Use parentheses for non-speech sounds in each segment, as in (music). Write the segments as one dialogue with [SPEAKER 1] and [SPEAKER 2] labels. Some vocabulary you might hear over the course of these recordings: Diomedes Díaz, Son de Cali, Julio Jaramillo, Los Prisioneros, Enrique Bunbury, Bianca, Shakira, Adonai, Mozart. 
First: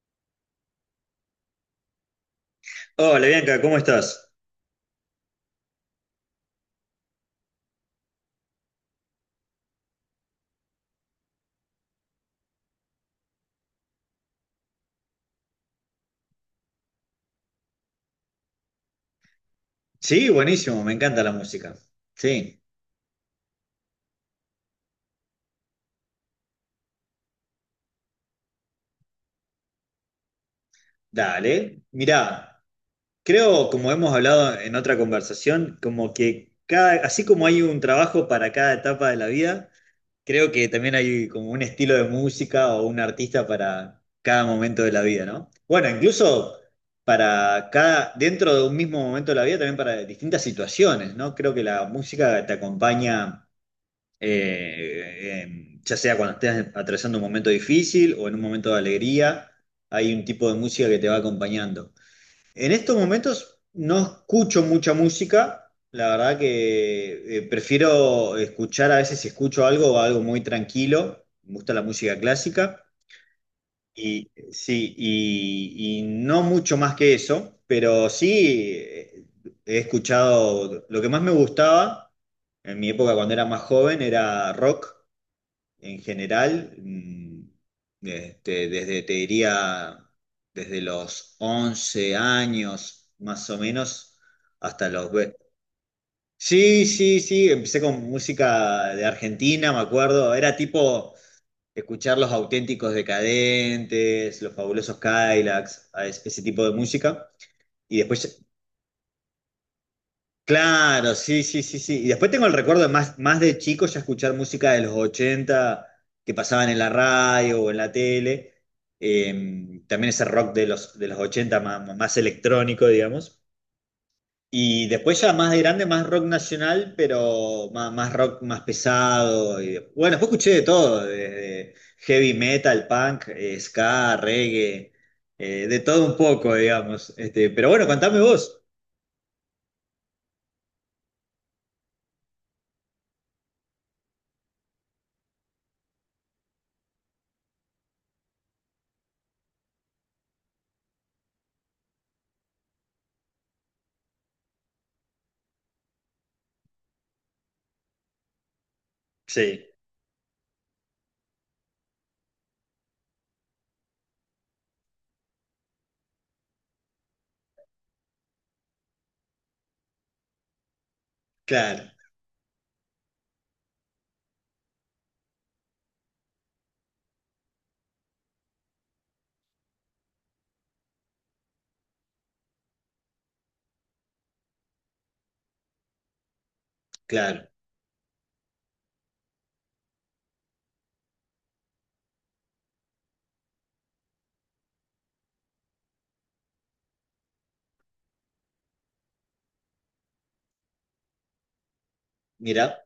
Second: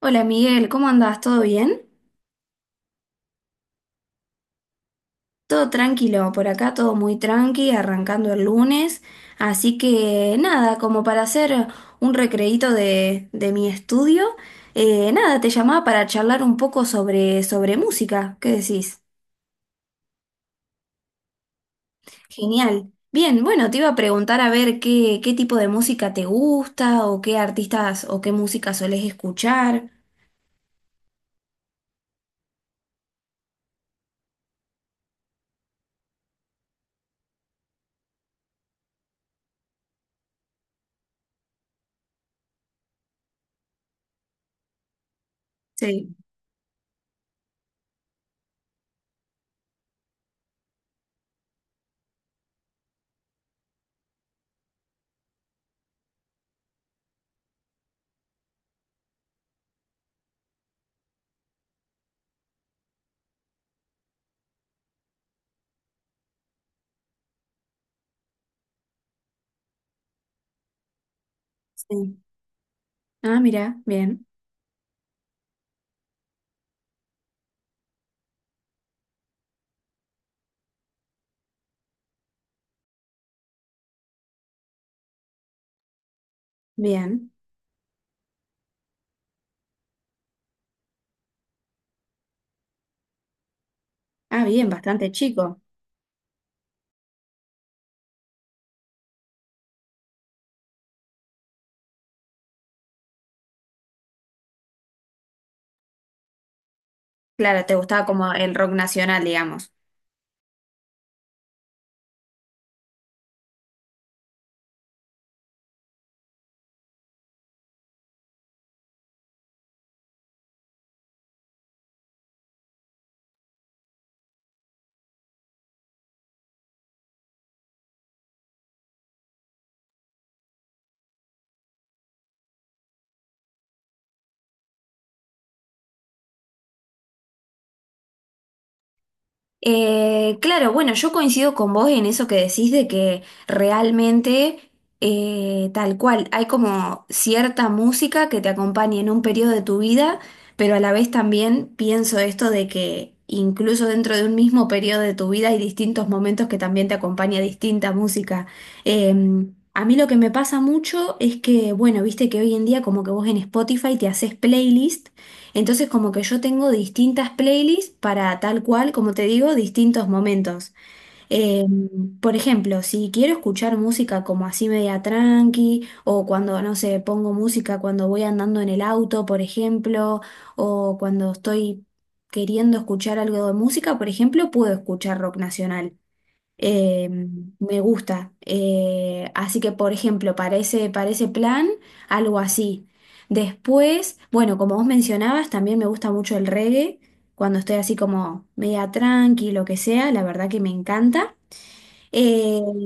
[SPEAKER 1] Hola Miguel, ¿cómo andás? ¿Todo bien?
[SPEAKER 2] Hola Bianca, ¿cómo estás?
[SPEAKER 1] Todo tranquilo, por acá todo muy tranqui, arrancando el lunes. Así que nada, como para hacer un recreíto de mi estudio, nada, te llamaba para charlar un poco sobre música. ¿Qué decís?
[SPEAKER 2] Sí, buenísimo, me encanta la música. Sí,
[SPEAKER 1] Genial. Bien, bueno, te iba a preguntar a ver qué tipo de música te gusta o qué artistas o qué música solés escuchar.
[SPEAKER 2] dale. Mirá, creo, como hemos hablado en otra conversación, como que cada, así como hay un trabajo para cada etapa de la vida, creo que también hay como un estilo de música o un artista para cada momento de la vida, ¿no? Bueno,
[SPEAKER 1] Sí,
[SPEAKER 2] incluso para cada, dentro de un mismo momento de la vida, también para distintas situaciones, ¿no? Creo que la música te acompaña ya sea cuando estés atravesando un momento difícil o en un momento de alegría, hay un tipo de música que te va acompañando. En estos momentos no escucho mucha música, la verdad que prefiero escuchar a veces si escucho algo, algo muy tranquilo, me gusta la música
[SPEAKER 1] sí.
[SPEAKER 2] clásica.
[SPEAKER 1] Ah, mira, bien,
[SPEAKER 2] Y sí, y no mucho más que eso, pero sí he escuchado, lo que más me gustaba en mi época cuando era más joven era rock, en general,
[SPEAKER 1] bien.
[SPEAKER 2] este, desde, te diría, desde los 11 años más o menos
[SPEAKER 1] Ah, bien,
[SPEAKER 2] hasta los...
[SPEAKER 1] bastante
[SPEAKER 2] ve-
[SPEAKER 1] chico.
[SPEAKER 2] Sí, sí, sí, empecé con música de Argentina, me acuerdo, era tipo escuchar los auténticos decadentes, los fabulosos Cadillacs, ese tipo de música.
[SPEAKER 1] Claro, te
[SPEAKER 2] Y
[SPEAKER 1] gustaba como
[SPEAKER 2] después.
[SPEAKER 1] el rock nacional, digamos.
[SPEAKER 2] Claro, sí, sí, sí, sí. Y después tengo el recuerdo de más, más de chico ya escuchar música de los 80 que pasaban en la radio o en la tele. También ese rock de los 80 más, más electrónico, digamos. Y después ya más de grande, más rock nacional, pero más, más rock más pesado. Y, bueno, después escuché de todo, desde heavy metal, punk, ska, reggae, de todo un poco, digamos. Este, pero bueno, contame vos.
[SPEAKER 1] Claro, bueno, yo coincido con vos en eso que decís de que realmente, tal cual, hay como cierta música que te acompaña en un periodo de tu vida, pero a la vez también pienso esto de que incluso dentro de un mismo periodo de tu vida hay distintos momentos que también te acompaña distinta música.
[SPEAKER 2] Sí,
[SPEAKER 1] A mí lo que me pasa mucho es que, bueno, viste que hoy en día como que vos en Spotify te haces playlist. Entonces como que yo tengo distintas playlists para tal cual, como te digo, distintos momentos. Eh,
[SPEAKER 2] claro,
[SPEAKER 1] por ejemplo, si quiero escuchar música como así media tranqui, o cuando, no sé, pongo música cuando voy andando en el auto, por ejemplo, o cuando estoy queriendo escuchar algo de música, por ejemplo, puedo escuchar rock nacional. Eh,
[SPEAKER 2] claro.
[SPEAKER 1] Me gusta. Así que, por ejemplo, para ese plan, algo así. Después, bueno, como vos mencionabas, también me gusta mucho el reggae. Cuando estoy así como media tranqui, lo que sea, la verdad que me encanta. Eh,
[SPEAKER 2] Mira,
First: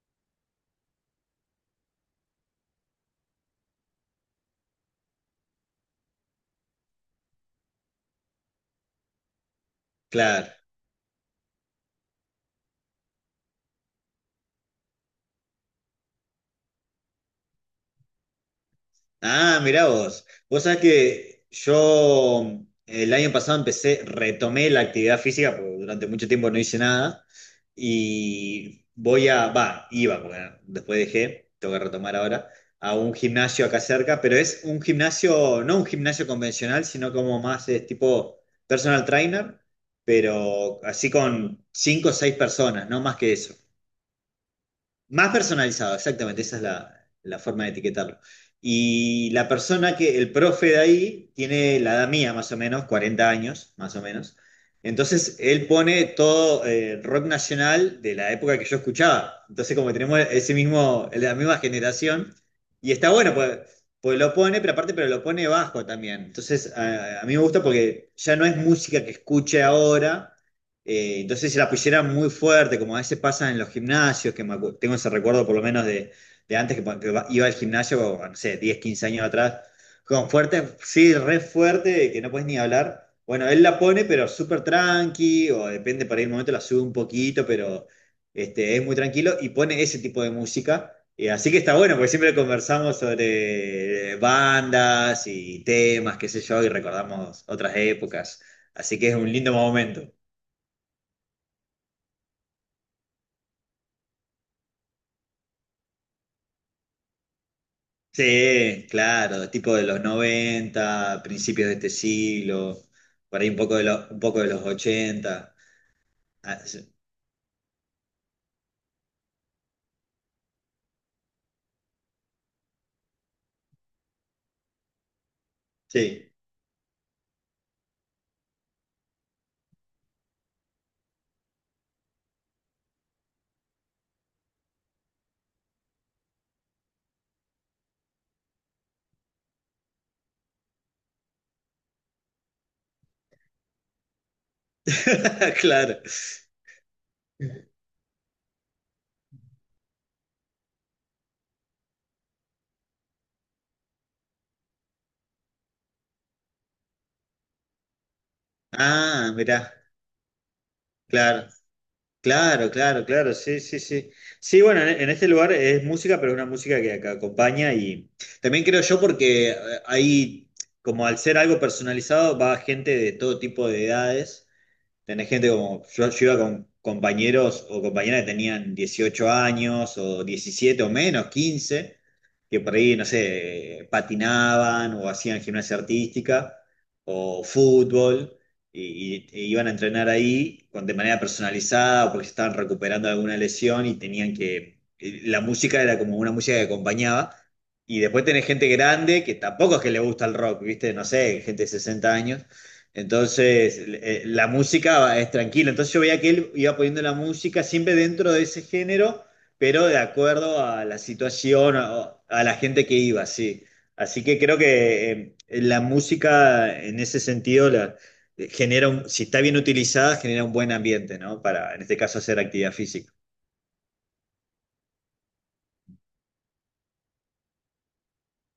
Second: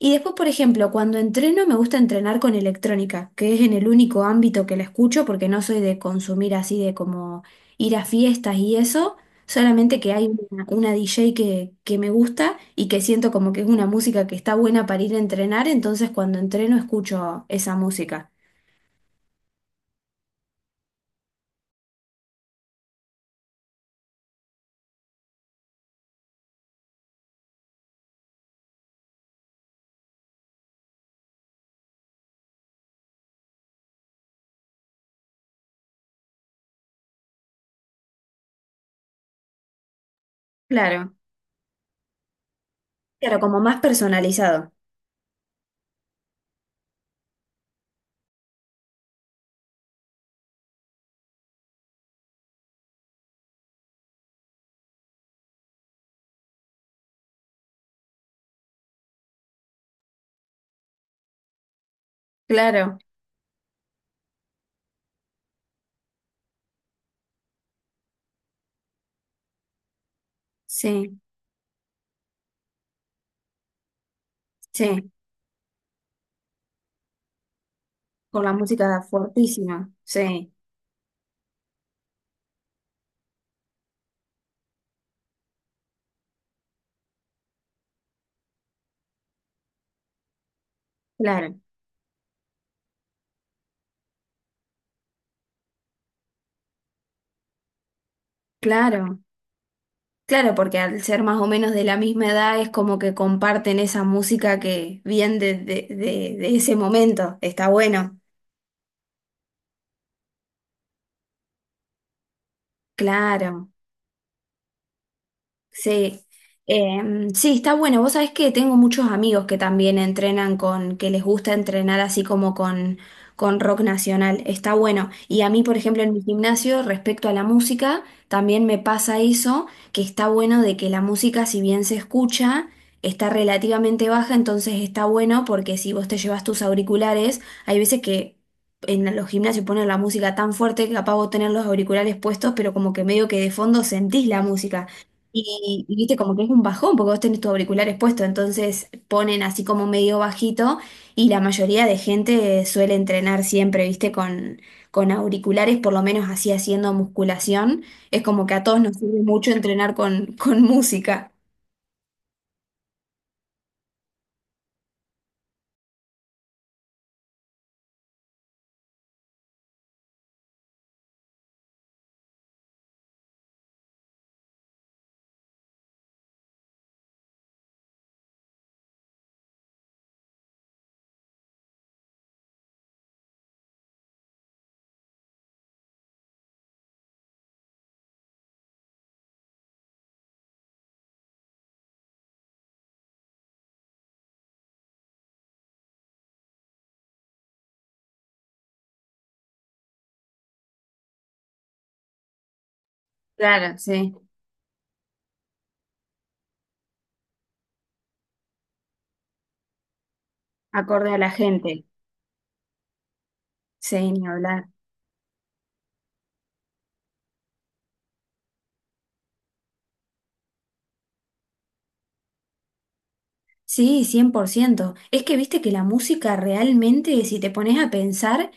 [SPEAKER 1] y después, por ejemplo, cuando entreno me gusta entrenar con electrónica, que es en el único ámbito que la escucho porque no soy de consumir así de como ir a fiestas y eso, solamente que hay
[SPEAKER 2] claro.
[SPEAKER 1] una DJ que me gusta y que siento como que es una música que está buena para ir a entrenar, entonces cuando entreno escucho esa música.
[SPEAKER 2] Ah, mira vos. Vos sabés que yo el año pasado empecé, retomé la actividad física, porque durante mucho tiempo no hice nada, y iba, porque después dejé, tengo que retomar ahora, a un gimnasio acá cerca, pero es un gimnasio, no un gimnasio convencional, sino como más es tipo personal trainer, pero así
[SPEAKER 1] Claro,
[SPEAKER 2] con cinco o seis personas, no más que
[SPEAKER 1] claro,
[SPEAKER 2] eso.
[SPEAKER 1] como más personalizado.
[SPEAKER 2] Más personalizado, exactamente, esa es la forma de etiquetarlo. Y la persona que, el profe de ahí, tiene la edad mía, más o menos, 40 años, más o menos. Entonces, él pone todo rock nacional de la época que yo escuchaba. Entonces, como que tenemos ese mismo, la misma generación, y
[SPEAKER 1] Claro,
[SPEAKER 2] está bueno, pues lo pone, pero aparte, pero lo pone bajo también. Entonces, a mí me gusta porque ya no es música que escuche ahora
[SPEAKER 1] sí,
[SPEAKER 2] entonces se la pusieran muy fuerte, como a veces pasa en los gimnasios, que tengo
[SPEAKER 1] sí,
[SPEAKER 2] ese recuerdo por lo menos de antes que, iba al gimnasio, no
[SPEAKER 1] con la
[SPEAKER 2] sé, 10,
[SPEAKER 1] música
[SPEAKER 2] 15 años atrás,
[SPEAKER 1] fortísima,
[SPEAKER 2] con
[SPEAKER 1] sí,
[SPEAKER 2] fuerte, sí, re fuerte, que no puedes ni hablar. Bueno, él la pone, pero súper tranqui, o depende, para el momento la sube un poquito, pero este, es muy tranquilo y pone ese tipo de música. Así que
[SPEAKER 1] claro,
[SPEAKER 2] está bueno, porque siempre conversamos sobre bandas y temas, qué sé yo, y recordamos otras épocas. Así que es
[SPEAKER 1] claro.
[SPEAKER 2] un lindo momento.
[SPEAKER 1] Claro, porque al ser más o menos de la misma edad es como que comparten esa música que viene de ese momento. Está bueno.
[SPEAKER 2] Sí, claro, tipo de los 90, principios de este siglo, por ahí un
[SPEAKER 1] Claro.
[SPEAKER 2] poco un poco de los ochenta.
[SPEAKER 1] Sí.
[SPEAKER 2] Ah, sí,
[SPEAKER 1] Sí, está bueno. Vos sabés que tengo muchos amigos que también entrenan con, que les gusta entrenar así con rock nacional. Está bueno. Y a mí, por ejemplo, en mi
[SPEAKER 2] sí.
[SPEAKER 1] gimnasio, respecto a la música, también me pasa eso, que está bueno de que la música, si bien se escucha, está relativamente baja, entonces está bueno porque si vos te llevas tus auriculares, hay veces que en los gimnasios ponen la música tan fuerte que capaz vos tenés los auriculares puestos, pero como que medio que de fondo sentís la música.
[SPEAKER 2] (laughs)
[SPEAKER 1] Y
[SPEAKER 2] Claro.
[SPEAKER 1] viste, como que es un bajón, porque vos tenés tus auriculares puestos, entonces ponen así como medio bajito y la mayoría de gente suele entrenar siempre, viste, con auriculares, por lo menos así haciendo musculación. Es como que a todos nos sirve
[SPEAKER 2] Ah,
[SPEAKER 1] mucho
[SPEAKER 2] mirá,
[SPEAKER 1] entrenar con música.
[SPEAKER 2] claro, claro, claro, claro, sí, sí, sí. Sí, bueno, en este lugar es música, pero es una música que acompaña y también creo yo porque ahí, como al ser algo personalizado, va gente de todo tipo de edades. Tenés gente como, yo iba con compañeros o compañeras que tenían 18 años o 17 o menos, 15, que por ahí, no sé, patinaban o hacían gimnasia artística o fútbol y, e iban a entrenar ahí con, de manera personalizada o porque se estaban recuperando de alguna lesión y tenían que, y la música era como una música que acompañaba. Y después tenés gente grande que tampoco es que le gusta el rock, ¿viste? No sé, gente de 60 años,
[SPEAKER 1] Claro,
[SPEAKER 2] entonces,
[SPEAKER 1] sí,
[SPEAKER 2] la música es tranquila. Entonces yo veía que él iba poniendo la música siempre dentro de ese género, pero de acuerdo a la
[SPEAKER 1] acorde a la
[SPEAKER 2] situación,
[SPEAKER 1] gente.
[SPEAKER 2] a la gente que iba, sí.
[SPEAKER 1] Sí,
[SPEAKER 2] Así
[SPEAKER 1] ni
[SPEAKER 2] que creo
[SPEAKER 1] hablar.
[SPEAKER 2] que la música en ese sentido si está bien utilizada, genera un buen ambiente, ¿no? Para, en este caso, hacer actividad física.
[SPEAKER 1] Sí, cien por ciento. Es que viste que la música realmente, si te pones a pensar,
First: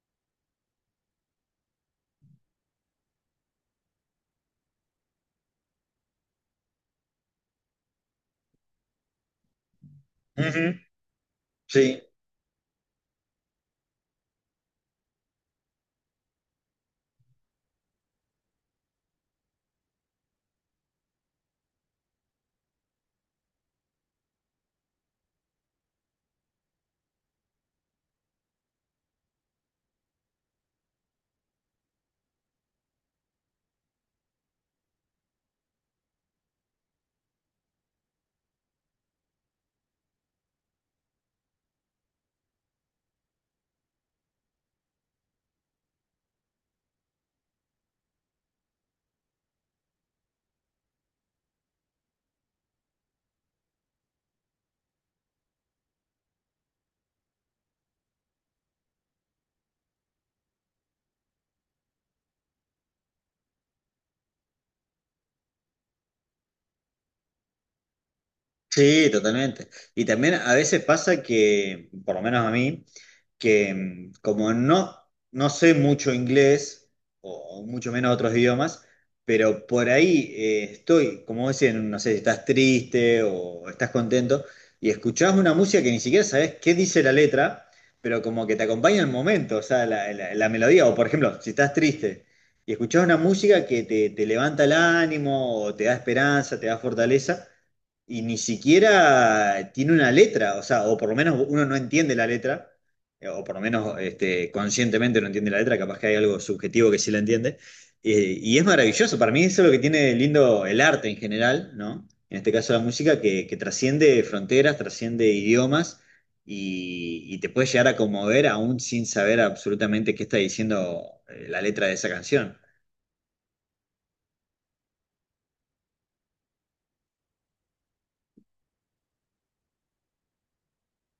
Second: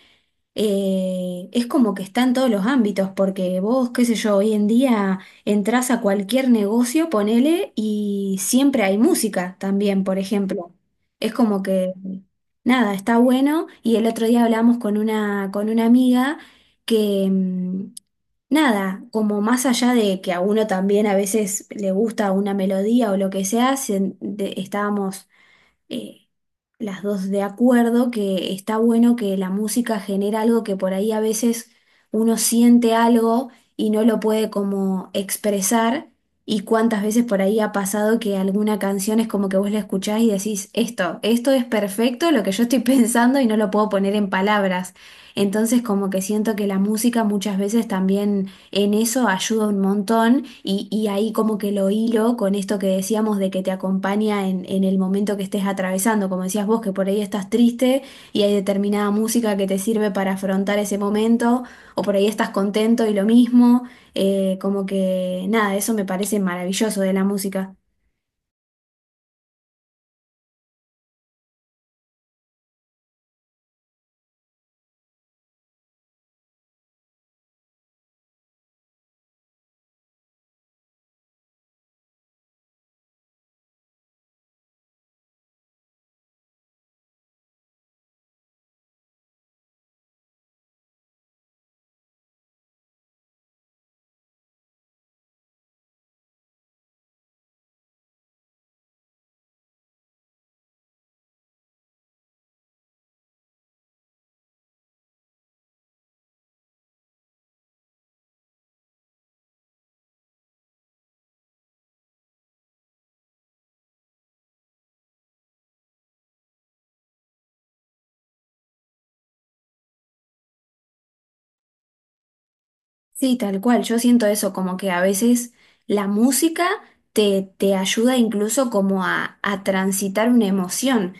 [SPEAKER 1] es como que está en todos los ámbitos, porque vos, qué sé yo, hoy en día entras a cualquier negocio, ponele, y siempre hay música también, por ejemplo.
[SPEAKER 2] Ujú.
[SPEAKER 1] Es como
[SPEAKER 2] Sí.
[SPEAKER 1] que, nada, está bueno. Y el otro día hablamos con con una amiga que, mm, nada, como más allá de que a uno también a veces le gusta una melodía o lo que sea, estábamos eh, las dos de acuerdo que está bueno que la música genera algo que por ahí a veces uno siente algo y no lo puede como expresar. Y cuántas veces por ahí ha pasado que alguna canción es como que vos la escuchás y decís, esto es perfecto, lo que yo estoy (laughs) pensando y no lo puedo poner en palabras. Entonces como que siento que la música muchas veces también en eso ayuda un montón y ahí como que lo hilo con esto que decíamos de que te acompaña en el momento que estés atravesando, como decías vos, que por ahí estás triste y hay determinada música que te sirve para afrontar ese momento, o por ahí estás contento y lo mismo, como que nada, eso me parece maravilloso de la música.
[SPEAKER 2] Sí, totalmente. Y también a veces pasa que, por lo menos a mí, que como no, no sé mucho inglés, o mucho menos otros idiomas, pero por ahí estoy, como dicen, no sé si estás triste o estás contento, y escuchás una música que ni siquiera sabes qué dice la letra, pero como que te acompaña el momento, o sea, la, la melodía, o por ejemplo, si estás triste y escuchás una música que te levanta el ánimo, o te da esperanza, te da fortaleza y ni siquiera tiene una letra, o sea, o por lo menos uno no entiende la letra, o por lo menos este, conscientemente no entiende la letra, capaz que hay algo subjetivo que sí la entiende, y es maravilloso, para mí eso es lo que tiene lindo el arte en general, ¿no? En este caso la música, que trasciende fronteras, trasciende idiomas, y, te puede llegar a conmover aún sin saber absolutamente qué está diciendo la letra de esa canción.
[SPEAKER 1] Sí, tal cual. Yo siento eso, como que a veces la música te ayuda incluso como a transitar una emoción,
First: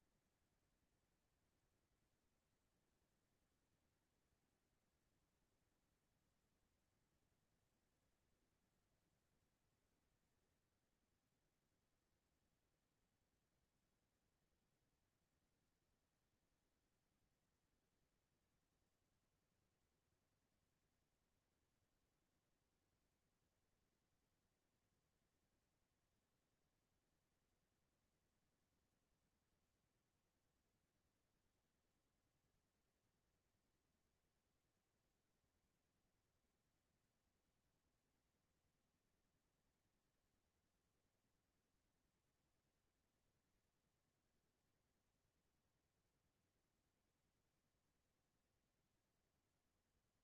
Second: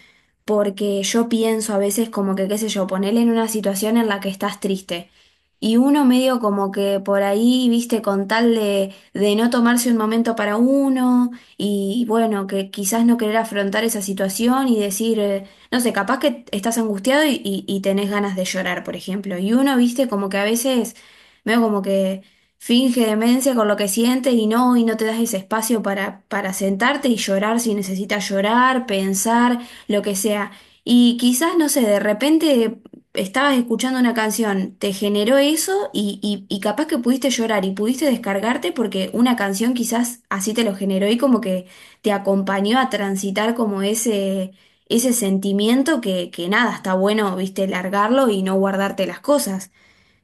[SPEAKER 1] porque yo pienso a veces como que, qué sé yo, ponerle en una situación en la que estás triste. Y uno medio como que por ahí, viste, con tal de no tomarse un momento para uno y bueno, que quizás no querer afrontar esa situación y decir, no sé, capaz que estás angustiado y tenés ganas de llorar, por ejemplo. Y uno, viste, como que a veces medio como que finge demencia con lo que siente y no te das ese espacio para sentarte y llorar si necesitas llorar, pensar, lo que sea. Y quizás, no sé, de repente estabas escuchando una canción, te generó eso y capaz que pudiste llorar y pudiste descargarte porque una canción quizás así te lo generó y como que te acompañó a transitar como ese sentimiento que nada, está bueno, viste, largarlo y no guardarte las cosas.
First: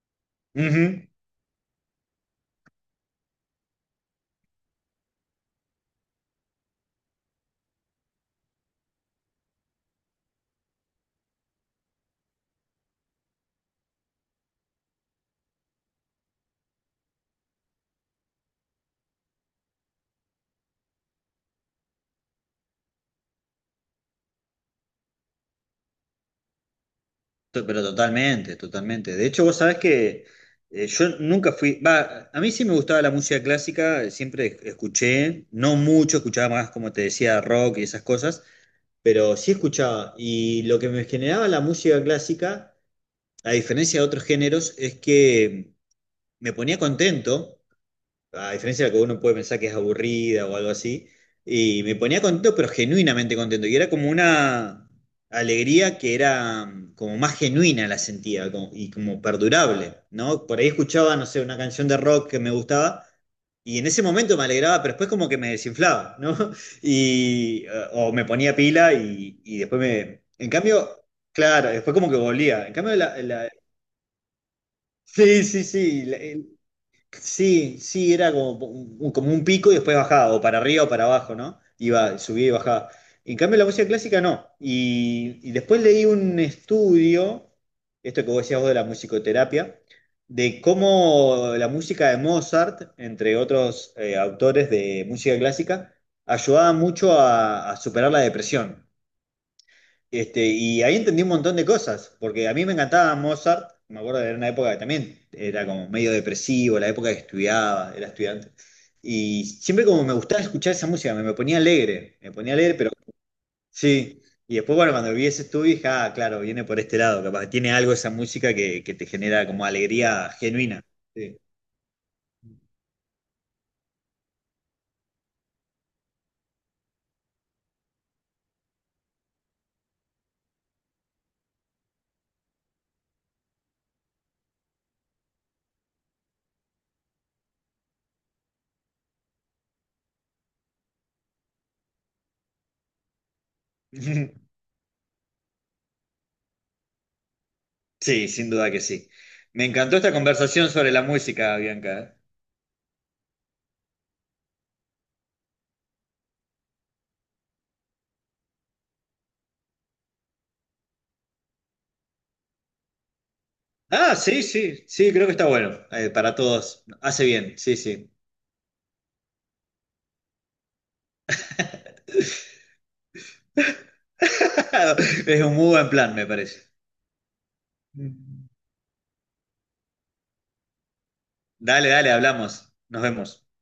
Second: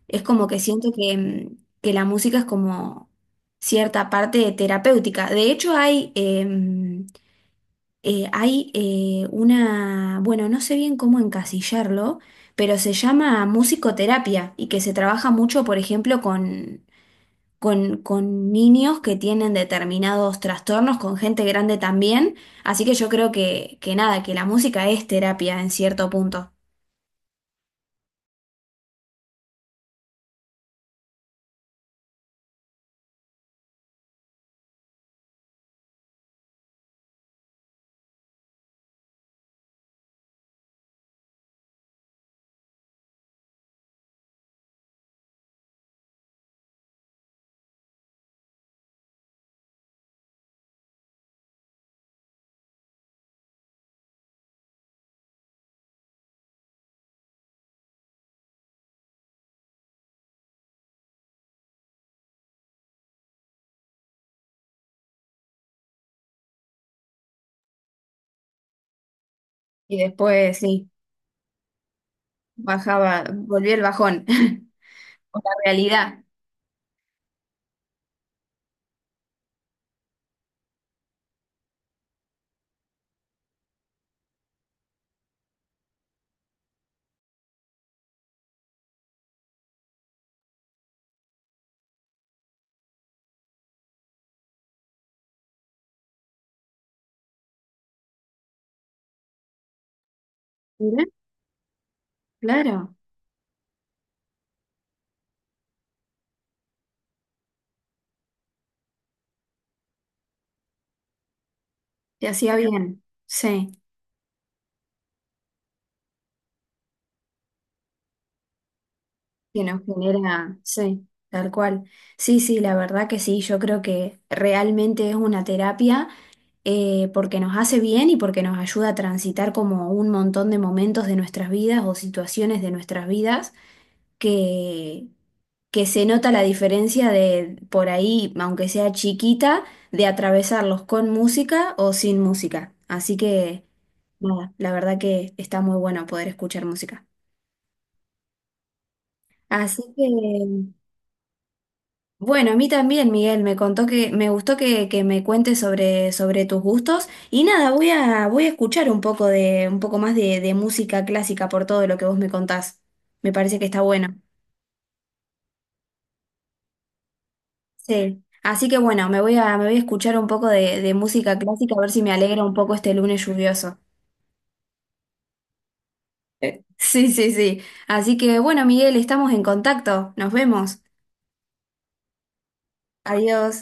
[SPEAKER 1] Es como que siento
[SPEAKER 2] Ujú.
[SPEAKER 1] que, que la música es como cierta parte terapéutica. De hecho, hay una, bueno, no sé bien cómo encasillarlo, pero se llama musicoterapia y que se trabaja mucho, por ejemplo, con niños que tienen determinados trastornos, con gente grande también. Así que yo creo que nada, que la música es terapia en cierto punto.
[SPEAKER 2] Pero totalmente, totalmente. De hecho, vos sabés que yo nunca fui, va, a mí sí me gustaba la música clásica, siempre escuché, no mucho, escuchaba más, como te decía, rock y esas cosas, pero sí escuchaba. Y lo que me generaba la música clásica, a diferencia de otros géneros, es que me ponía contento a diferencia de lo que uno puede pensar que es aburrida o algo así, y me ponía contento, pero genuinamente contento, y era como una alegría que era como más genuina la sentía y como perdurable, ¿no? Por ahí escuchaba, no sé, una canción de rock que me gustaba. Y en ese momento me alegraba, pero después como que me desinflaba, ¿no? (laughs) Y, o me ponía pila y después.
[SPEAKER 1] Y
[SPEAKER 2] En
[SPEAKER 1] después, sí,
[SPEAKER 2] cambio, claro, después como que volvía. En cambio, la,
[SPEAKER 1] bajaba,
[SPEAKER 2] la-
[SPEAKER 1] volvió el bajón. (laughs) Con
[SPEAKER 2] Sí,
[SPEAKER 1] la
[SPEAKER 2] sí, sí. La.
[SPEAKER 1] realidad.
[SPEAKER 2] Sí, sí, era como un, pico y después bajaba, o para arriba o para abajo, ¿no? Iba, subía y bajaba. En cambio, la música clásica no. Y, después leí un estudio, esto que vos decías vos de la musicoterapia, de cómo la música de Mozart, entre otros autores de música clásica, ayudaba mucho a superar la depresión. Este, y ahí
[SPEAKER 1] Mira,
[SPEAKER 2] entendí un montón de cosas, porque a mí me
[SPEAKER 1] claro,
[SPEAKER 2] encantaba Mozart, me acuerdo de una época que también era como medio depresivo, la época que estudiaba, era estudiante, y siempre como me gustaba escuchar esa música,
[SPEAKER 1] te
[SPEAKER 2] me ponía
[SPEAKER 1] hacía
[SPEAKER 2] alegre, pero
[SPEAKER 1] bien. Sí,
[SPEAKER 2] sí, y después bueno, cuando vi ese estudio dije, ah, claro, viene por este lado, capaz, tiene algo esa música que te genera
[SPEAKER 1] que
[SPEAKER 2] como
[SPEAKER 1] nos
[SPEAKER 2] alegría
[SPEAKER 1] genera,
[SPEAKER 2] genuina.
[SPEAKER 1] sí,
[SPEAKER 2] Sí.
[SPEAKER 1] tal cual. Sí, sí, la verdad que sí, yo creo que realmente es una terapia porque nos hace bien y porque nos ayuda a transitar como un montón de momentos de nuestras vidas o situaciones de nuestras vidas que que se nota la diferencia de por ahí, aunque sea chiquita, de atravesarlos con música o sin música. Así que, nada,
[SPEAKER 2] (laughs)
[SPEAKER 1] la verdad que está muy bueno poder escuchar música.
[SPEAKER 2] Sí, sin duda que sí. Me
[SPEAKER 1] Así
[SPEAKER 2] encantó
[SPEAKER 1] que,
[SPEAKER 2] esta conversación sobre la música, Bianca. ¿Eh?
[SPEAKER 1] bueno, a mí también, Miguel, me contó que me gustó que me cuentes sobre tus gustos. Y nada, voy a escuchar un poco de, un poco más de música clásica por todo lo que vos me contás. Me parece que está
[SPEAKER 2] Ah,
[SPEAKER 1] bueno.
[SPEAKER 2] sí, sí, sí, creo que está bueno. Para todos. Hace bien, sí, sí.
[SPEAKER 1] Sí. Así que bueno, me voy a escuchar un poco de música clásica a ver si me alegra un poco este lunes lluvioso.
[SPEAKER 2] (laughs) Es un muy buen plan, me parece.
[SPEAKER 1] (laughs) Sí, sí, sí. Así que bueno, Miguel, estamos en contacto. Nos vemos.
[SPEAKER 2] Dale, dale, hablamos. Nos vemos.
[SPEAKER 1] Adiós.